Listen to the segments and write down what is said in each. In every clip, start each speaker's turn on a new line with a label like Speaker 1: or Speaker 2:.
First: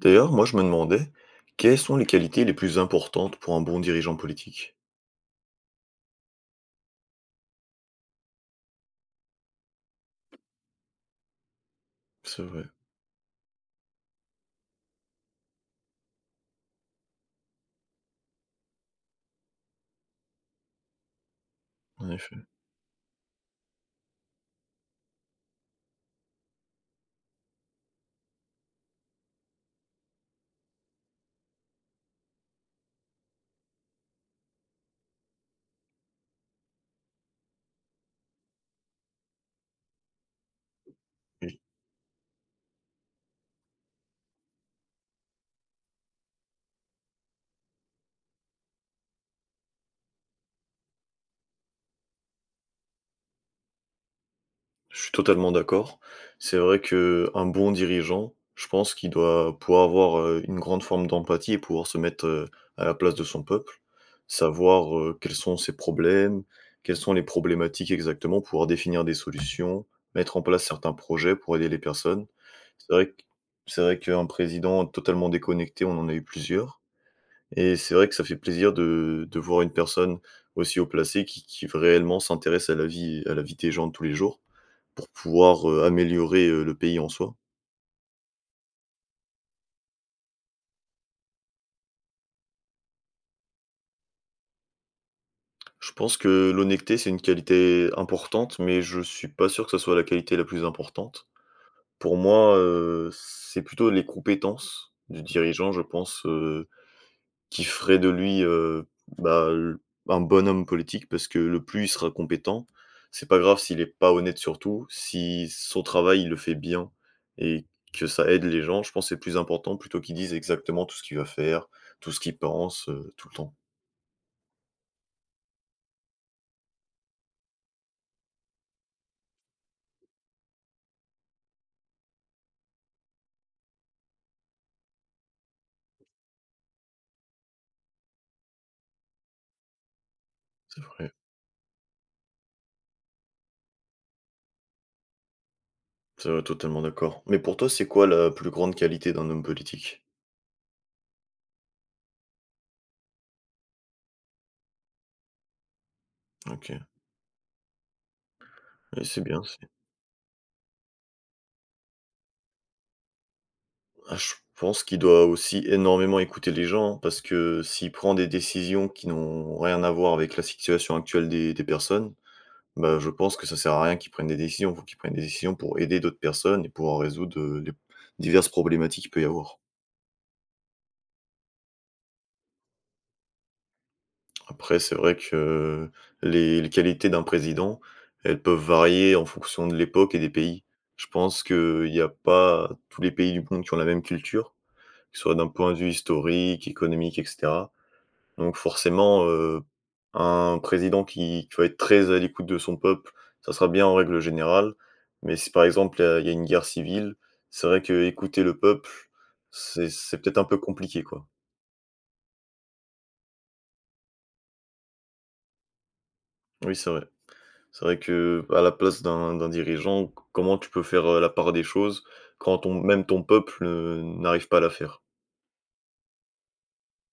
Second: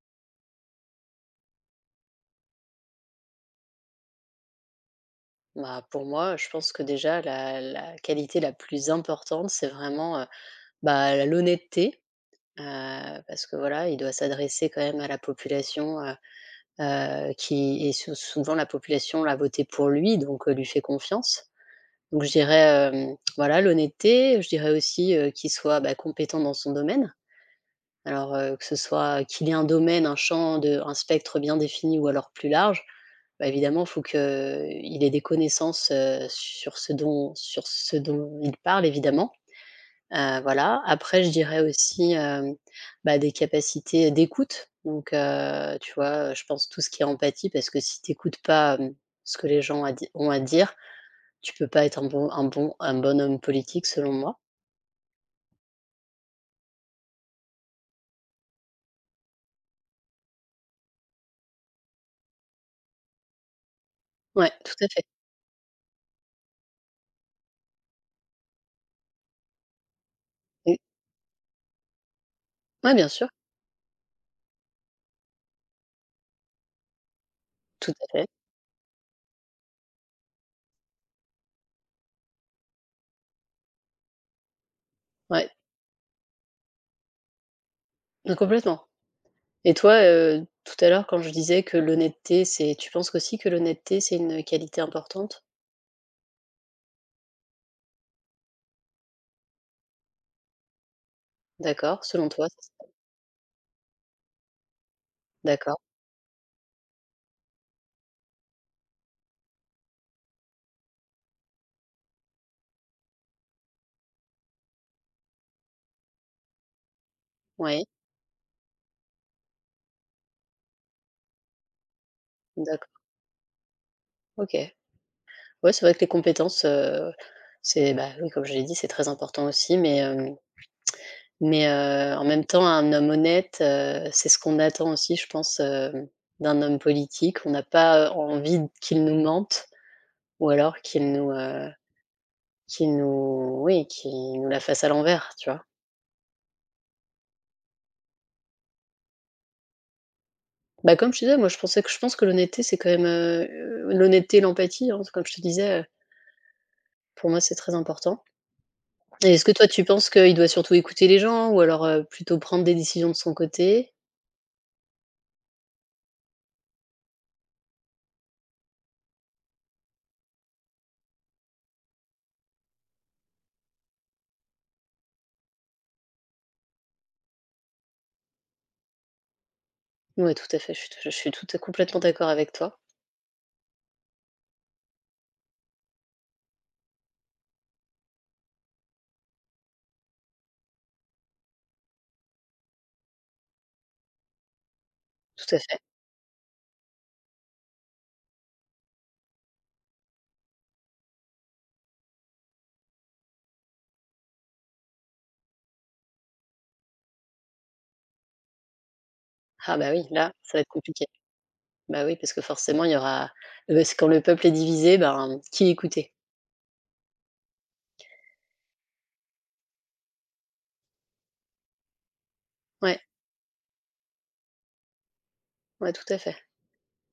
Speaker 1: D'ailleurs, moi, je me demandais, quelles sont les qualités les plus importantes pour un bon dirigeant politique?
Speaker 2: Bah, pour moi, je pense que déjà la qualité la plus importante, c'est vraiment, bah, la l'honnêteté,
Speaker 1: C'est vrai,
Speaker 2: parce que voilà, il doit s'adresser quand même à la population, qui est souvent la population l'a voté pour lui, donc, lui fait confiance.
Speaker 1: en
Speaker 2: Donc je
Speaker 1: effet.
Speaker 2: dirais, voilà l'honnêteté, je dirais aussi, qu'il soit, bah, compétent dans son domaine. Alors, que ce soit qu'il ait un domaine, un champ de un spectre bien défini ou alors plus large. Bah, évidemment, il faut qu'il ait des connaissances, sur ce dont il parle évidemment, voilà. Après je
Speaker 1: Oui,
Speaker 2: dirais aussi, bah, des capacités d'écoute donc tu vois, je pense tout ce qui est empathie parce que si tu écoutes pas, ce que les gens à di ont à dire, tu peux pas être un bon homme politique selon moi.
Speaker 1: je suis totalement d'accord. C'est vrai que un bon dirigeant, je pense qu'il doit pouvoir avoir, une grande forme d'empathie et pouvoir se mettre, à la place de son peuple,
Speaker 2: Ouais, tout à
Speaker 1: savoir,
Speaker 2: fait.
Speaker 1: quels sont ses problèmes, quelles sont les problématiques exactement, pouvoir définir des solutions, mettre en place
Speaker 2: Mmh.
Speaker 1: certains projets pour aider les personnes. C'est
Speaker 2: Ouais,
Speaker 1: vrai
Speaker 2: bien
Speaker 1: q
Speaker 2: sûr,
Speaker 1: c'est vrai qu'un président totalement déconnecté, on en a eu plusieurs. Et
Speaker 2: tout
Speaker 1: c'est
Speaker 2: à
Speaker 1: vrai que ça
Speaker 2: fait.
Speaker 1: fait plaisir de voir une personne aussi haut placée qui réellement s'intéresse à la vie des gens de tous les jours pour
Speaker 2: Ouais,
Speaker 1: pouvoir, améliorer, le pays en soi.
Speaker 2: donc complètement. Et toi, tout à l'heure quand je disais que l'honnêteté, c'est tu penses aussi que l'honnêteté, c'est une qualité importante?
Speaker 1: Je pense que l'honnêteté, c'est une qualité importante, mais je suis pas sûr que ce soit la qualité la plus importante.
Speaker 2: D'accord,
Speaker 1: Pour
Speaker 2: selon toi,
Speaker 1: moi,
Speaker 2: c
Speaker 1: c'est plutôt les compétences du dirigeant, je
Speaker 2: d'accord,
Speaker 1: pense, qui ferait de lui, bah, l un bon homme politique parce que le plus il sera compétent, c'est pas grave s'il est pas honnête surtout, si son travail, il le fait bien et
Speaker 2: oui,
Speaker 1: que ça aide les gens, je pense que c'est le plus important plutôt qu'il dise exactement tout ce qu'il va faire, tout ce qu'il pense,
Speaker 2: d'accord,
Speaker 1: tout le temps.
Speaker 2: OK. Ouais, c'est vrai que les compétences, c'est bah, oui, comme je l'ai dit, c'est très important aussi, mais en même temps, un homme honnête, c'est ce qu'on attend aussi, je pense, d'un homme politique. On n'a pas, envie qu'il nous mente ou alors
Speaker 1: C'est vrai,
Speaker 2: qu'il nous oui, qu'il nous la fasse à l'envers, tu vois?
Speaker 1: c'est vrai, totalement d'accord. Mais pour toi, c'est quoi la plus grande qualité d'un homme politique?
Speaker 2: Bah, comme je te disais, moi je pense que l'honnêteté, c'est quand même, l'honnêteté et l'empathie, hein, comme je te disais,
Speaker 1: OK,
Speaker 2: pour moi c'est très important
Speaker 1: et c'est
Speaker 2: et
Speaker 1: bien.
Speaker 2: est-ce que toi tu penses qu'il doit surtout écouter les gens ou alors, plutôt prendre des décisions de son côté?
Speaker 1: Ah, je pense qu'il doit aussi énormément écouter les gens, hein, parce que s'il prend des décisions qui n'ont rien à voir avec la situation actuelle des personnes, bah, je pense que ça sert à rien qu'il prenne des décisions. Il faut qu'il prenne des décisions pour aider d'autres personnes et pouvoir résoudre, les diverses problématiques qu'il peut y avoir.
Speaker 2: Ouais, tout à fait, je suis tout complètement d'accord avec toi,
Speaker 1: Après, c'est vrai que les qualités d'un président, elles peuvent varier en fonction de l'époque et des pays. Je pense qu'il n'y a pas tous les pays du monde qui ont la même culture, que ce soit d'un
Speaker 2: tout à
Speaker 1: point de
Speaker 2: fait.
Speaker 1: vue historique, économique etc. Donc forcément, un président qui va être très à l'écoute de son peuple, ça sera bien en règle générale. Mais si par exemple, il y a une guerre civile, c'est vrai que écouter le peuple,
Speaker 2: Ah
Speaker 1: c'est
Speaker 2: bah, oui,
Speaker 1: c'est
Speaker 2: là,
Speaker 1: peut-être un peu
Speaker 2: ça va être
Speaker 1: compliqué,
Speaker 2: compliqué.
Speaker 1: quoi.
Speaker 2: Bah, oui, parce que forcément il y aura c'est quand le peuple est divisé, ben, qui écouter?
Speaker 1: Oui, c'est vrai. C'est vrai que à la place d'un dirigeant, comment tu peux faire, la part des choses quand ton
Speaker 2: Ouais,
Speaker 1: même ton peuple, n'arrive pas à la faire?
Speaker 2: ouais, tout à fait.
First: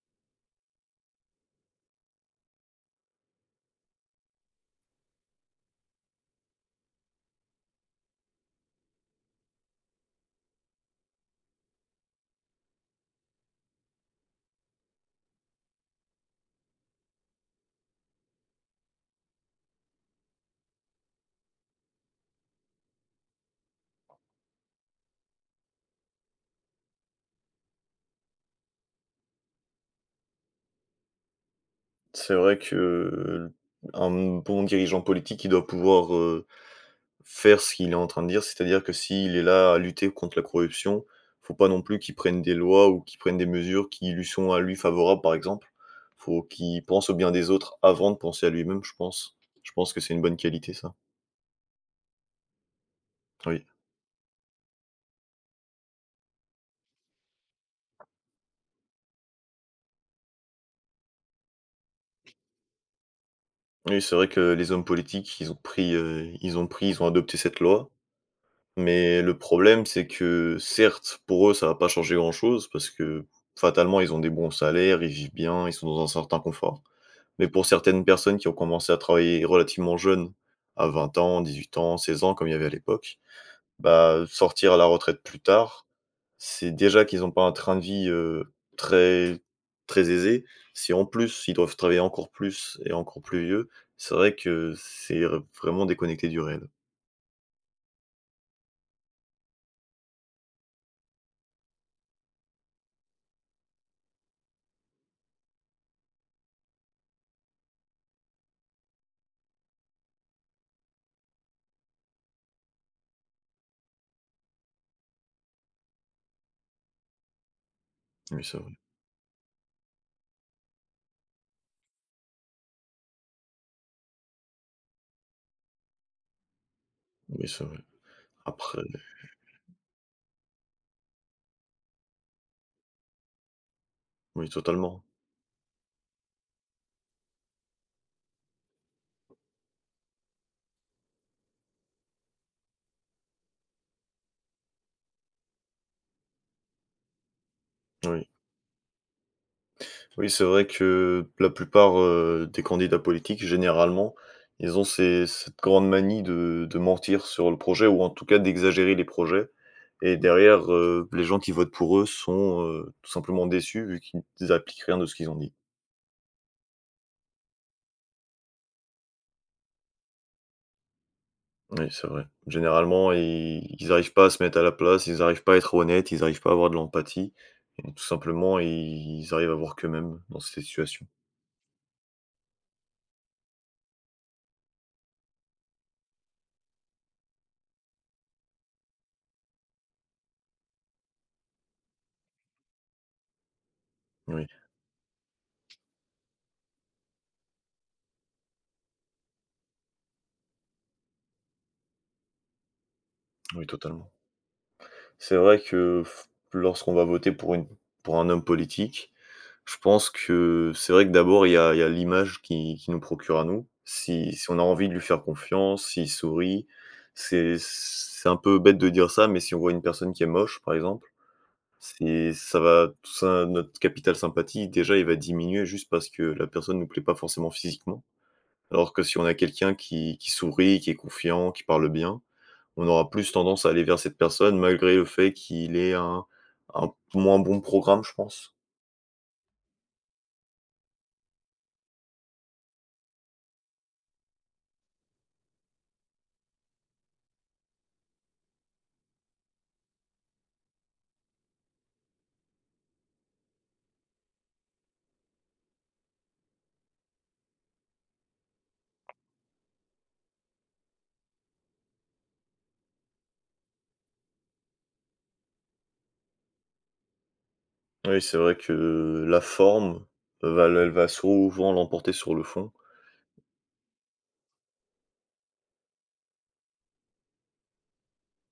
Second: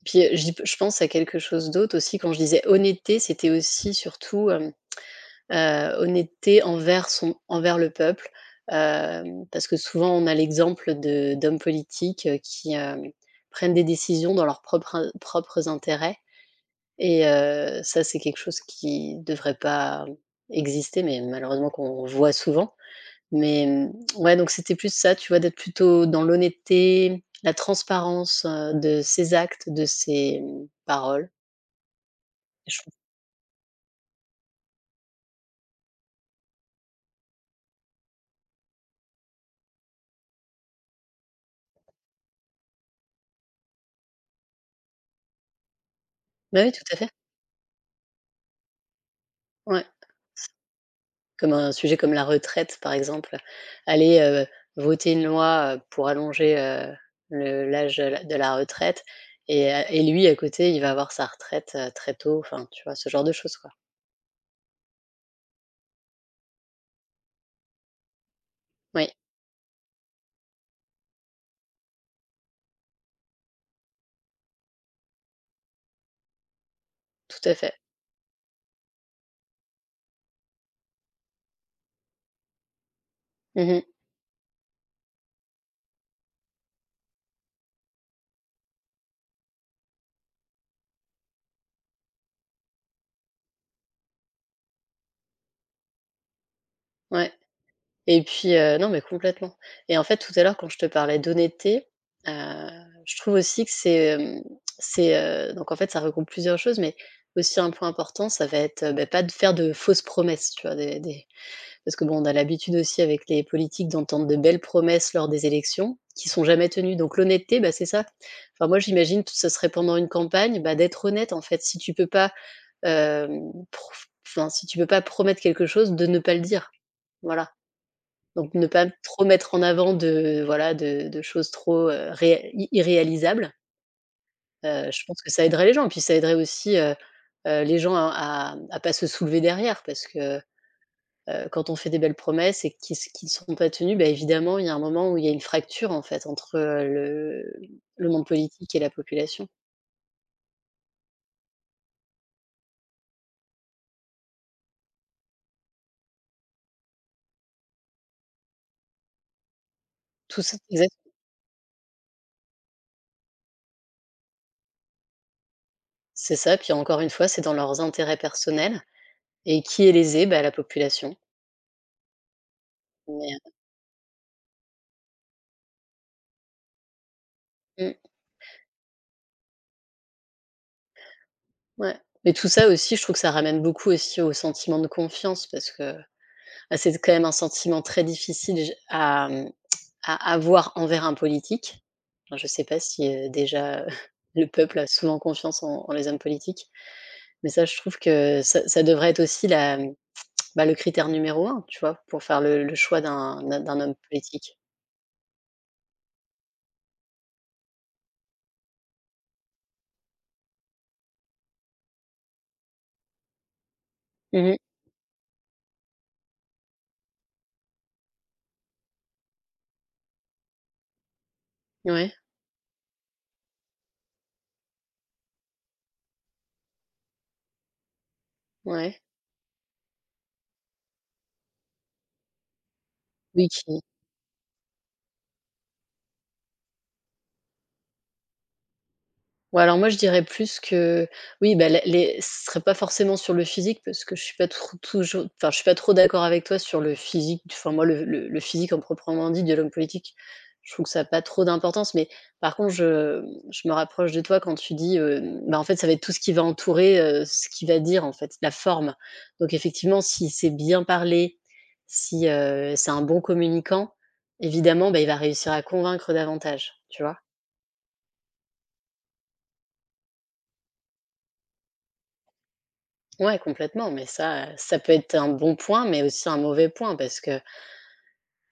Speaker 2: Puis, je pense à quelque chose d'autre aussi quand je disais honnêteté, c'était aussi surtout, honnêteté envers le peuple, parce que souvent on a l'exemple de d'hommes politiques, qui, prennent des décisions dans leurs propres intérêts et ça c'est quelque chose qui devrait pas exister, mais malheureusement qu'on voit souvent. Mais, mmh, ouais, donc c'était plus ça, tu vois? D'être plutôt dans l'honnêteté, la transparence, de ses actes, de ses, paroles.
Speaker 1: C'est vrai que,
Speaker 2: Je trouve
Speaker 1: un bon dirigeant politique, il doit pouvoir faire ce qu'il est en train de dire, c'est-à-dire que s'il est là à lutter contre la corruption, faut pas non plus qu'il prenne des lois ou qu'il prenne des mesures qui lui sont à lui favorables, par exemple. Faut
Speaker 2: bah oui,
Speaker 1: qu'il
Speaker 2: tout à
Speaker 1: pense
Speaker 2: fait.
Speaker 1: au bien des autres avant de penser à lui-même, je pense. Je
Speaker 2: Ouais.
Speaker 1: pense que c'est une bonne qualité ça.
Speaker 2: Comme un sujet comme la retraite, par exemple,
Speaker 1: Oui.
Speaker 2: aller, voter une loi, pour allonger, le l'âge, de la retraite et et lui, à côté, il va avoir sa retraite, très tôt, enfin, tu vois? Ce genre de choses, quoi.
Speaker 1: Oui, c'est vrai que les hommes politiques, ils ont adopté cette loi,
Speaker 2: Oui,
Speaker 1: mais le problème, c'est que certes, pour eux, ça va pas changer grand-chose parce que fatalement, ils ont des bons salaires, ils vivent bien, ils sont dans un certain confort.
Speaker 2: tout
Speaker 1: Mais
Speaker 2: à
Speaker 1: pour
Speaker 2: fait.
Speaker 1: certaines personnes qui ont commencé à travailler relativement jeunes, à 20 ans, 18 ans, 16 ans, comme il y avait à l'époque,
Speaker 2: Mmh.
Speaker 1: bah, sortir à la retraite plus tard, c'est déjà qu'ils n'ont pas un train de vie, très très aisé. Si en plus, ils doivent travailler encore plus et encore plus vieux, c'est vrai que c'est r vraiment déconnecté du réel.
Speaker 2: Ouais et puis, non, mais complètement et en fait, tout à l'heure, quand je te parlais d'honnêteté, heu, je trouve aussi que c'est, donc en fait, ça regroupe plusieurs choses, mais aussi un point important, ça va être, bah, pas de faire de fausses promesses, tu vois? Des Parce que bon, on a l'habitude aussi avec les politiques d'entendre de belles promesses lors des élections qui sont jamais tenues. Donc l'honnêteté, bah, c'est ça.
Speaker 1: Oui, c'est
Speaker 2: Enfin
Speaker 1: vrai,
Speaker 2: moi j'imagine que ce serait pendant une campagne, bah, d'être honnête en fait. Si tu peux pas, hem, prof enfin si tu peux pas promettre quelque chose, de ne pas le dire.
Speaker 1: oui,
Speaker 2: Voilà.
Speaker 1: c'est vrai.
Speaker 2: Donc ne
Speaker 1: Après
Speaker 2: pas trop mettre en avant de voilà, de choses trop, ré i irréalisables.
Speaker 1: oui, totalement,
Speaker 2: Je pense que ça aiderait les gens. Puis ça aiderait aussi, les gens à pas se soulever derrière parce que quand on fait des belles promesses et qui ne sont pas tenues, bah, évidemment, il y a un moment où il y a une fracture, en fait, entre, le monde
Speaker 1: oui.
Speaker 2: politique et la population.
Speaker 1: Oui, c'est vrai que la plupart, des candidats politiques, généralement, ils ont ces cette grande manie de mentir sur le projet ou en tout cas d'exagérer les projets et
Speaker 2: Tout ça
Speaker 1: derrière,
Speaker 2: exact
Speaker 1: les gens qui votent pour eux sont, tout simplement déçus vu qu'ils n'appliquent rien de ce qu'ils ont dit.
Speaker 2: C'est ça, puis encore une fois, c'est dans leurs intérêts personnels et qui est lésé? Bah, la population.
Speaker 1: Oui, c'est vrai. Généralement,
Speaker 2: Mais
Speaker 1: ils arrivent pas à se mettre à la place, ils arrivent pas à être honnêtes, ils arrivent pas à avoir de l'empathie et
Speaker 2: heu,
Speaker 1: tout simplement, ils arrivent à voir qu'eux-mêmes dans ces situations.
Speaker 2: mmh, ouais. Mais tout ça aussi, je trouve que ça ramène beaucoup aussi au sentiment de confiance parce que, bah, c'est quand même un sentiment très difficile à avoir envers un politique. Enfin, je ne sais pas si, déjà,
Speaker 1: Oui,
Speaker 2: le peuple a souvent confiance en les hommes politiques. Mais ça, je trouve que ça devrait être aussi bah, le critère numéro un, tu vois? Pour faire le choix
Speaker 1: oui,
Speaker 2: d'un homme
Speaker 1: totalement.
Speaker 2: politique.
Speaker 1: C'est vrai que f lorsqu'on va voter pour une pour un homme politique, je pense que c'est vrai que d'abord il y a l'image qui nous procure à nous. Si
Speaker 2: Mmh.
Speaker 1: on a envie de lui faire confiance, s'il sourit, c'est un peu bête de dire ça, mais si on voit une personne qui est moche par exemple,
Speaker 2: Ouais,
Speaker 1: c'est ça va tout ça notre capital sympathie déjà il va diminuer juste parce que la personne ne nous plaît pas forcément physiquement. Alors que
Speaker 2: ouais.
Speaker 1: si on a quelqu'un qui sourit, qui est confiant, qui parle bien, on aura plus
Speaker 2: Oui,
Speaker 1: tendance à
Speaker 2: qui
Speaker 1: aller vers cette personne malgré le fait qu'il ait un moins bon programme, je pense.
Speaker 2: Ouais, alors moi je dirais plus que oui, bah, les ce serait pas forcément sur le physique parce que je suis pas trop d'accord avec toi sur le physique. Enfin moi le physique en proprement dit de l'homme politique, je trouve que ça a pas trop d'importance. Mais par contre je me rapproche de toi quand tu dis, bah, en fait ça va être tout ce qui va entourer, ce qu'il va dire en fait, la forme. Donc effectivement si c'est bien parlé si, c'est un bon communicant, évidemment, bah, il va réussir à convaincre davantage, tu vois?
Speaker 1: Oui, c'est vrai que la forme va elle va souvent l'emporter sur le fond.
Speaker 2: Ouais, complètement, mais ça peut être un bon point, mais aussi un mauvais point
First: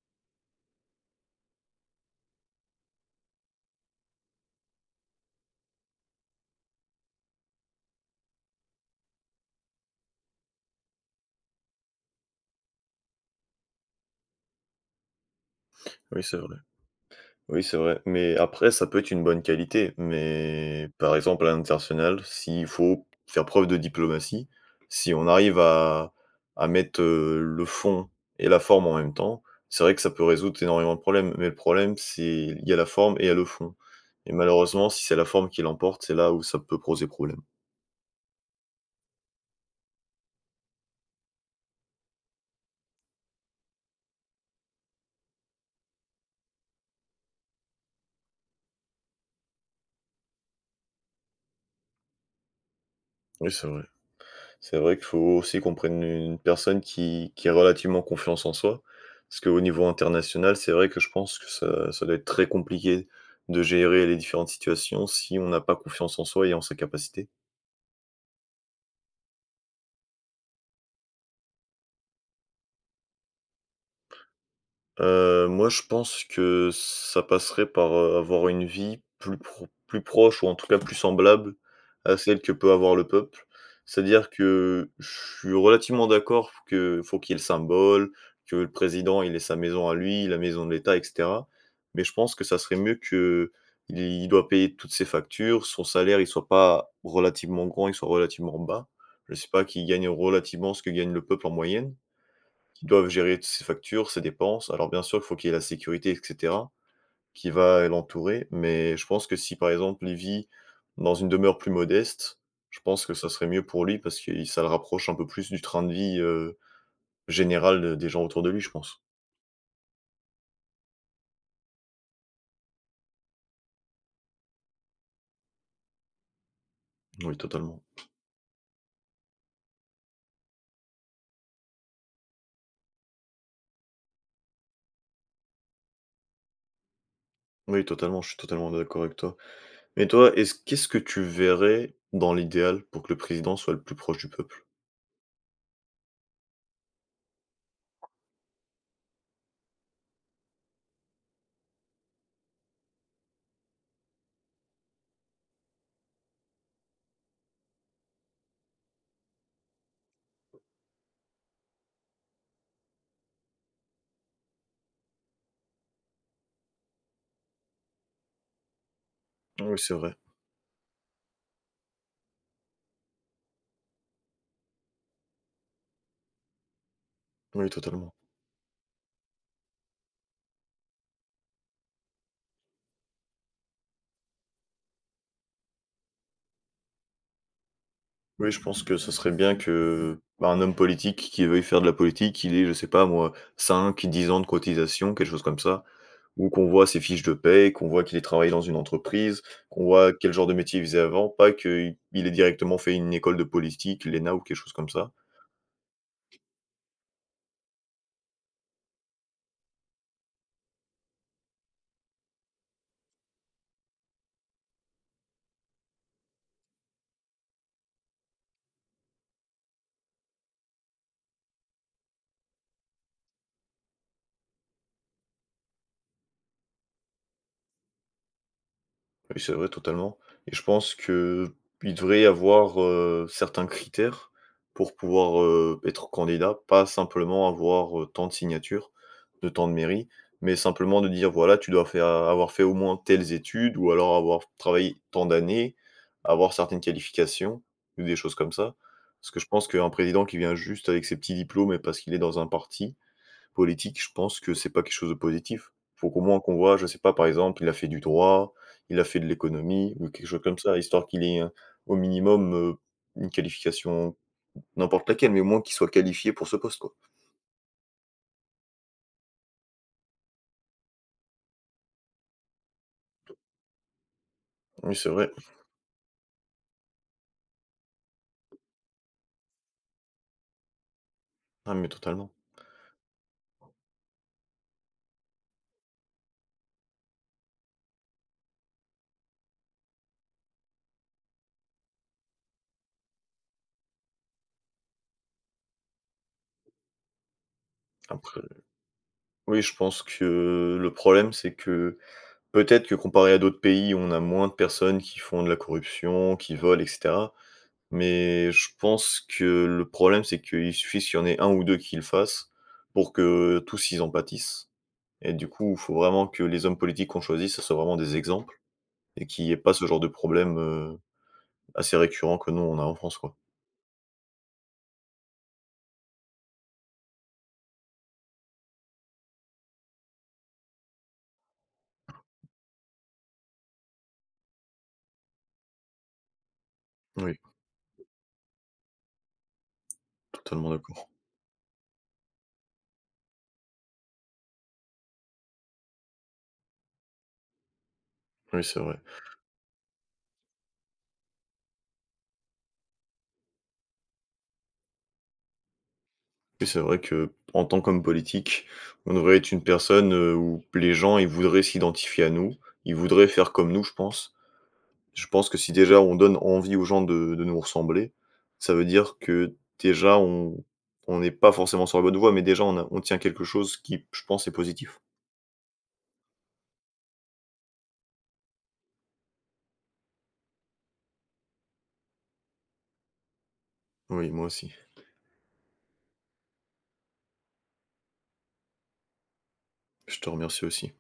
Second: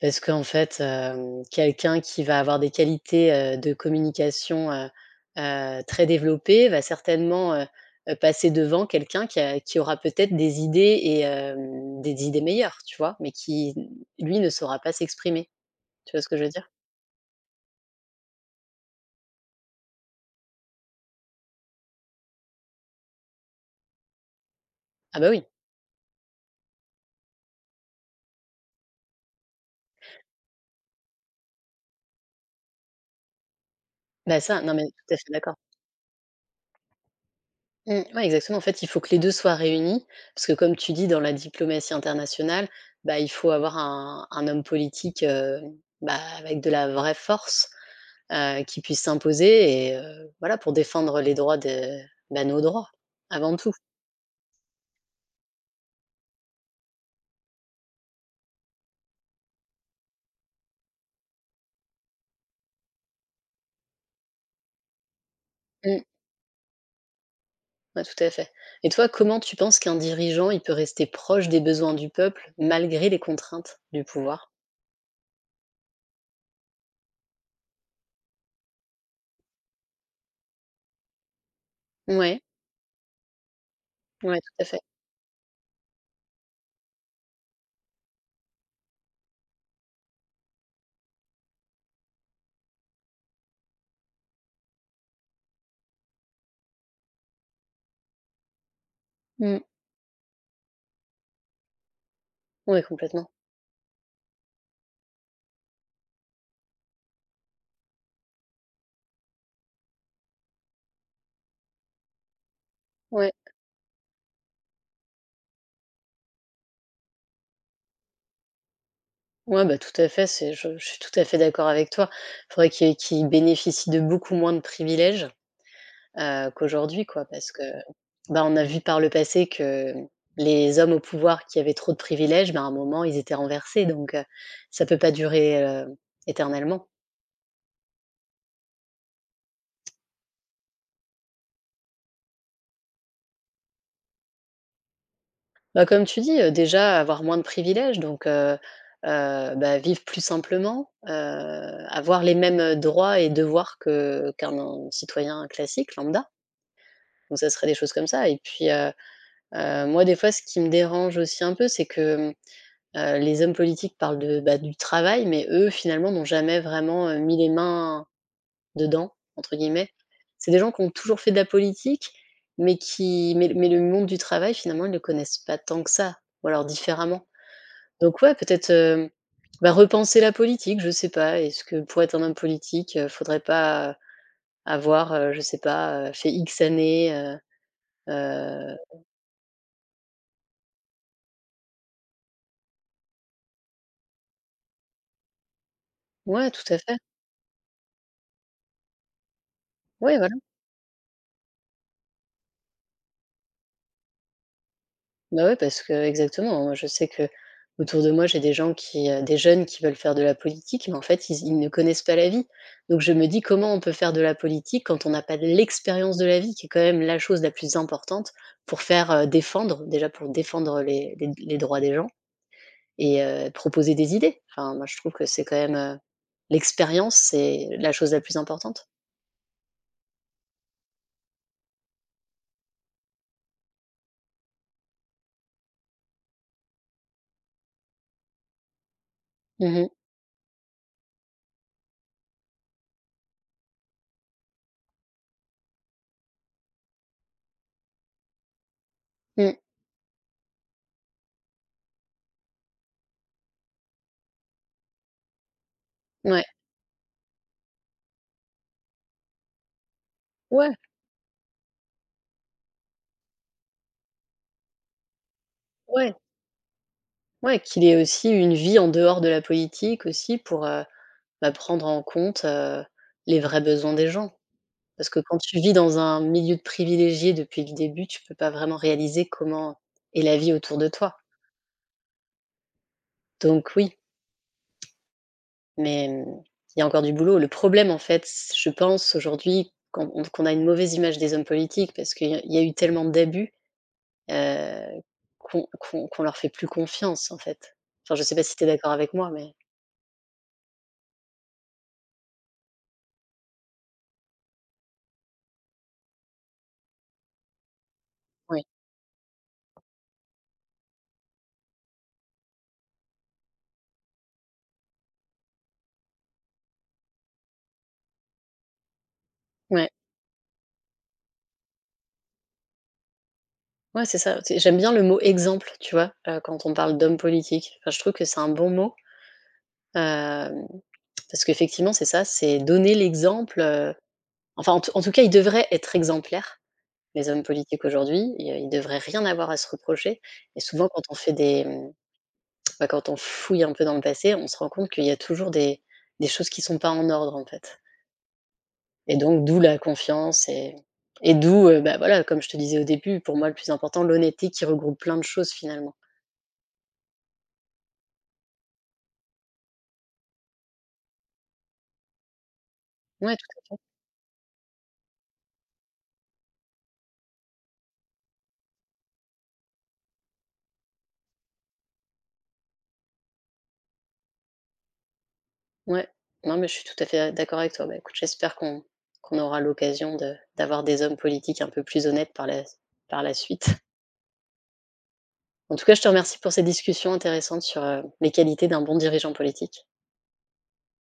Speaker 2: parce qu'en fait, quelqu'un qui va avoir des qualités, de communication, très développées va certainement, passer devant quelqu'un qui aura peut-être des idées et des idées meilleures, tu vois? Mais qui, lui, ne saura pas s'exprimer. Tu vois
Speaker 1: Oui,
Speaker 2: ce
Speaker 1: c'est
Speaker 2: que je veux
Speaker 1: vrai.
Speaker 2: dire?
Speaker 1: Oui, c'est vrai, mais après ça peut être une bonne qualité, mais par exemple à l'international, s'il faut faire preuve de diplomatie, si
Speaker 2: Ah
Speaker 1: on
Speaker 2: bah, oui.
Speaker 1: arrive à mettre, le fond et la forme en même temps, c'est vrai que ça peut résoudre énormément de problèmes, mais le problème c'est il y a la forme et il y a le fond et
Speaker 2: Bah, ça, non mais
Speaker 1: malheureusement si
Speaker 2: tout
Speaker 1: c'est
Speaker 2: à
Speaker 1: la
Speaker 2: fait
Speaker 1: forme
Speaker 2: d'accord.
Speaker 1: qui l'emporte, c'est là où ça peut poser problème.
Speaker 2: Mmh, ouais, exactement. En fait, il faut que les 2 soient réunis parce que comme tu dis, dans la diplomatie internationale, bah, il faut avoir un homme politique, bah, avec de la vraie force, qui puisse s'imposer et voilà, pour défendre les droits de bah, nos droits,
Speaker 1: Oui,
Speaker 2: avant
Speaker 1: c'est
Speaker 2: tout.
Speaker 1: vrai. C'est vrai qu'il faut aussi qu'on prenne une personne qui ait relativement confiance en soi. Parce qu'au niveau international, c'est vrai que je pense que ça doit être très compliqué de gérer les différentes situations si on n'a pas
Speaker 2: Mmh,
Speaker 1: confiance en soi et en ses capacités.
Speaker 2: ouais, tout à fait et toi, comment tu penses qu'un dirigeant, il peut rester proche des besoins du peuple malgré les contraintes du pouvoir?
Speaker 1: Moi, je pense que ça passerait par, avoir une vie plus pro plus proche ou en tout cas plus semblable à celle
Speaker 2: Ouais,
Speaker 1: que peut avoir le peuple. C'est-à-dire
Speaker 2: ouais, tout à fait.
Speaker 1: que je suis relativement d'accord que faut qu'il y ait le symbole, que le président, il ait sa maison à lui, la maison de l'État et cetera. Mais je pense que ça serait mieux qu'il doit payer toutes ses factures, son salaire, il soit pas relativement grand, il soit relativement bas. Je sais
Speaker 2: Mmh,
Speaker 1: pas, qu'il gagne relativement ce que gagne le peuple en moyenne
Speaker 2: ouais,
Speaker 1: qui doivent
Speaker 2: complètement.
Speaker 1: gérer toutes ces factures, ces dépenses. Alors bien sûr, il faut qu'il y ait la sécurité, et cetera, qui va l'entourer, mais je pense que si, par exemple, il vit dans une demeure plus modeste, je pense que ça
Speaker 2: Ouais.
Speaker 1: serait mieux pour lui parce que ça le rapproche un peu plus du train de vie, général, des gens autour de lui, je pense.
Speaker 2: Ouais, bah, tout à fait, c'est je suis tout à fait d'accord avec toi. Il faudrait qu'ils bénéficient de beaucoup moins de privilèges, qu'aujourd'hui, quoi,
Speaker 1: Oui,
Speaker 2: parce que,
Speaker 1: totalement.
Speaker 2: bah, on a vu par le passé que les hommes au pouvoir qui avaient trop de privilèges, bah à un moment, ils étaient renversés, donc ça peut pas durer, éternellement.
Speaker 1: Oui, totalement, je suis totalement d'accord avec toi. Mais toi, est-ce qu'est-ce que tu verrais dans l'idéal pour que le président soit le plus proche du peuple?
Speaker 2: Bah, comme tu dis, déjà avoir moins de privilèges, donc bah, vivre plus simplement, avoir les mêmes, droits et devoirs que qu'un citoyen classique lambda, donc ça serait des choses comme ça et puis, moi, des fois, ce qui me dérange aussi un peu, c'est que, les hommes politiques parlent bah, du travail, mais eux, finalement, n'ont jamais vraiment, mis les mains «dedans», entre
Speaker 1: Oui,
Speaker 2: guillemets.
Speaker 1: c'est vrai.
Speaker 2: C'est des gens qui ont toujours fait de la politique, mais qui mais le monde du travail, finalement, ils ne le connaissent pas tant que ça, ou alors différemment.
Speaker 1: Oui, totalement.
Speaker 2: Donc ouais, peut-être, bah, repenser la politique, je sais pas. Est-ce que pour être un homme politique, faudrait pas, avoir, je sais pas, fait X années,
Speaker 1: Oui, je
Speaker 2: heu
Speaker 1: pense que ce serait bien que, bah, un homme politique qui veuille faire de la politique, il ait, je sais pas moi, 5, 10 ans de cotisation, quelque chose comme ça, ou
Speaker 2: ouais, tout
Speaker 1: qu'on
Speaker 2: à
Speaker 1: voit ses
Speaker 2: fait.
Speaker 1: fiches de paie, qu'on voit qu'il ait travaillé dans une entreprise, qu'on voit
Speaker 2: Ouais.
Speaker 1: quel genre de métier il faisait avant, pas qu'il il ait directement fait une école de politique, l'ENA ou quelque chose comme ça.
Speaker 2: Bah, ouais, parce que exactement, moi je sais que autour de moi, j'ai des gens qui, des jeunes qui veulent faire de la politique, mais en fait, ils ne connaissent pas la vie. Donc je me dis: «Comment on peut faire de la politique quand on n'a pas de l'expérience de la vie?» qui est quand même la chose la plus importante pour faire, défendre, déjà pour défendre les droits des gens et proposer des idées. Enfin, moi je trouve que c'est quand même, l'expérience, c'est la chose la plus importante.
Speaker 1: Oui, c'est vrai, totalement et je pense que il devrait y avoir, certains critères pour pouvoir, être candidat, pas simplement avoir, tant de signatures, de tant de
Speaker 2: Mmh mh.
Speaker 1: mairies, mais simplement de dire: «Voilà, tu dois faire avoir fait au moins telles études ou alors avoir travaillé tant d'années, avoir certaines qualifications» ou des choses comme ça. Parce que je
Speaker 2: Mmh.
Speaker 1: pense qu'un président qui vient juste avec ses petits diplômes et parce qu'il est dans un parti, politique, je pense que c'est pas quelque chose de positif. Faut qu'au moins
Speaker 2: Ouais.
Speaker 1: qu'on voit, je sais pas, par exemple, il a fait du droit, il a fait de l'économie ou quelque chose comme
Speaker 2: Ouais,
Speaker 1: ça, histoire qu'il ait, au minimum, une qualification, n'importe laquelle, mais au moins qu'il soit
Speaker 2: ouais,
Speaker 1: qualifié pour ce poste, quoi.
Speaker 2: ouais, qu'il ait aussi une vie en dehors de la politique aussi pour, bah, prendre en compte, les vrais besoins des gens.
Speaker 1: Oui, c'est
Speaker 2: Parce que
Speaker 1: vrai.
Speaker 2: quand tu vis dans un milieu de privilégiés depuis le début, tu peux pas vraiment réaliser comment est la vie autour de toi.
Speaker 1: Ah, mais totalement.
Speaker 2: Donc oui, mais il y a encore du boulot. Le problème, en fait, c je pense aujourd'hui qu'on a une mauvaise image des hommes politiques parce qu'il y a il y a eu tellement d'abus, heu, qu'on leur fait plus confiance, en fait. Enfin, je sais
Speaker 1: Après
Speaker 2: pas si tu es d'accord avec moi, mais
Speaker 1: oui, je pense que le problème, c'est que peut-être que comparé à d'autres pays, on a moins de personnes qui font de la corruption, qui volent et cetera, mais
Speaker 2: oui.
Speaker 1: je pense que le problème, c'est qu'il suffit qu'il y en ait un ou 2 qui le fassent pour que tous ils en pâtissent et du coup, il faut vraiment que les hommes politiques qu'on choisit, ça soit vraiment des exemples et qu'il n'y ait pas ce
Speaker 2: Ouais,
Speaker 1: genre de problème, assez récurrent que nous, on a en France, quoi.
Speaker 2: ouais, c'est ça. C'est J'aime bien le mot «exemple», tu vois? Quand on parle d'hommes politiques. Enfin, je trouve que c'est un bon mot. Hem, Parce qu'effectivement, c'est ça, c'est donner l'exemple, enfin, en tout cas, ils devraient être exemplaires, les
Speaker 1: Oui,
Speaker 2: hommes politiques aujourd'hui. Ils devraient rien avoir à se reprocher et
Speaker 1: totalement
Speaker 2: souvent quand
Speaker 1: d'accord.
Speaker 2: on fait des, bah, quand on fouille un peu dans le passé, on se rend compte qu'il y a toujours des choses qui sont pas en ordre, en fait
Speaker 1: Oui, c'est vrai.
Speaker 2: et donc d'où la confiance et d'où, bah, voilà, comme je te disais au début, pour moi, le plus important, l'honnêteté qui regroupe plein de choses, finalement.
Speaker 1: Oui, c'est vrai que en tant qu'homme politique, on devrait être une personne, où les gens, ils voudraient s'identifier à nous, ils voudraient
Speaker 2: Ouais,
Speaker 1: faire comme nous, je pense. Je pense que si déjà on donne envie aux gens de nous ressembler, ça veut dire que déjà on n'est pas forcément sur la bonne voie, mais déjà on tient quelque chose qui, je pense, est positif.
Speaker 2: ouais, non, mais je suis tout à fait d'accord avec toi. Bah, écoute, j'espère qu'on aura l'occasion de d'avoir des hommes politiques un peu plus honnêtes par la suite.
Speaker 1: Oui, moi aussi.
Speaker 2: En tout cas, je te remercie pour ces discussions intéressantes sur, les qualités d'un bon dirigeant politique.
Speaker 1: Je te remercie aussi.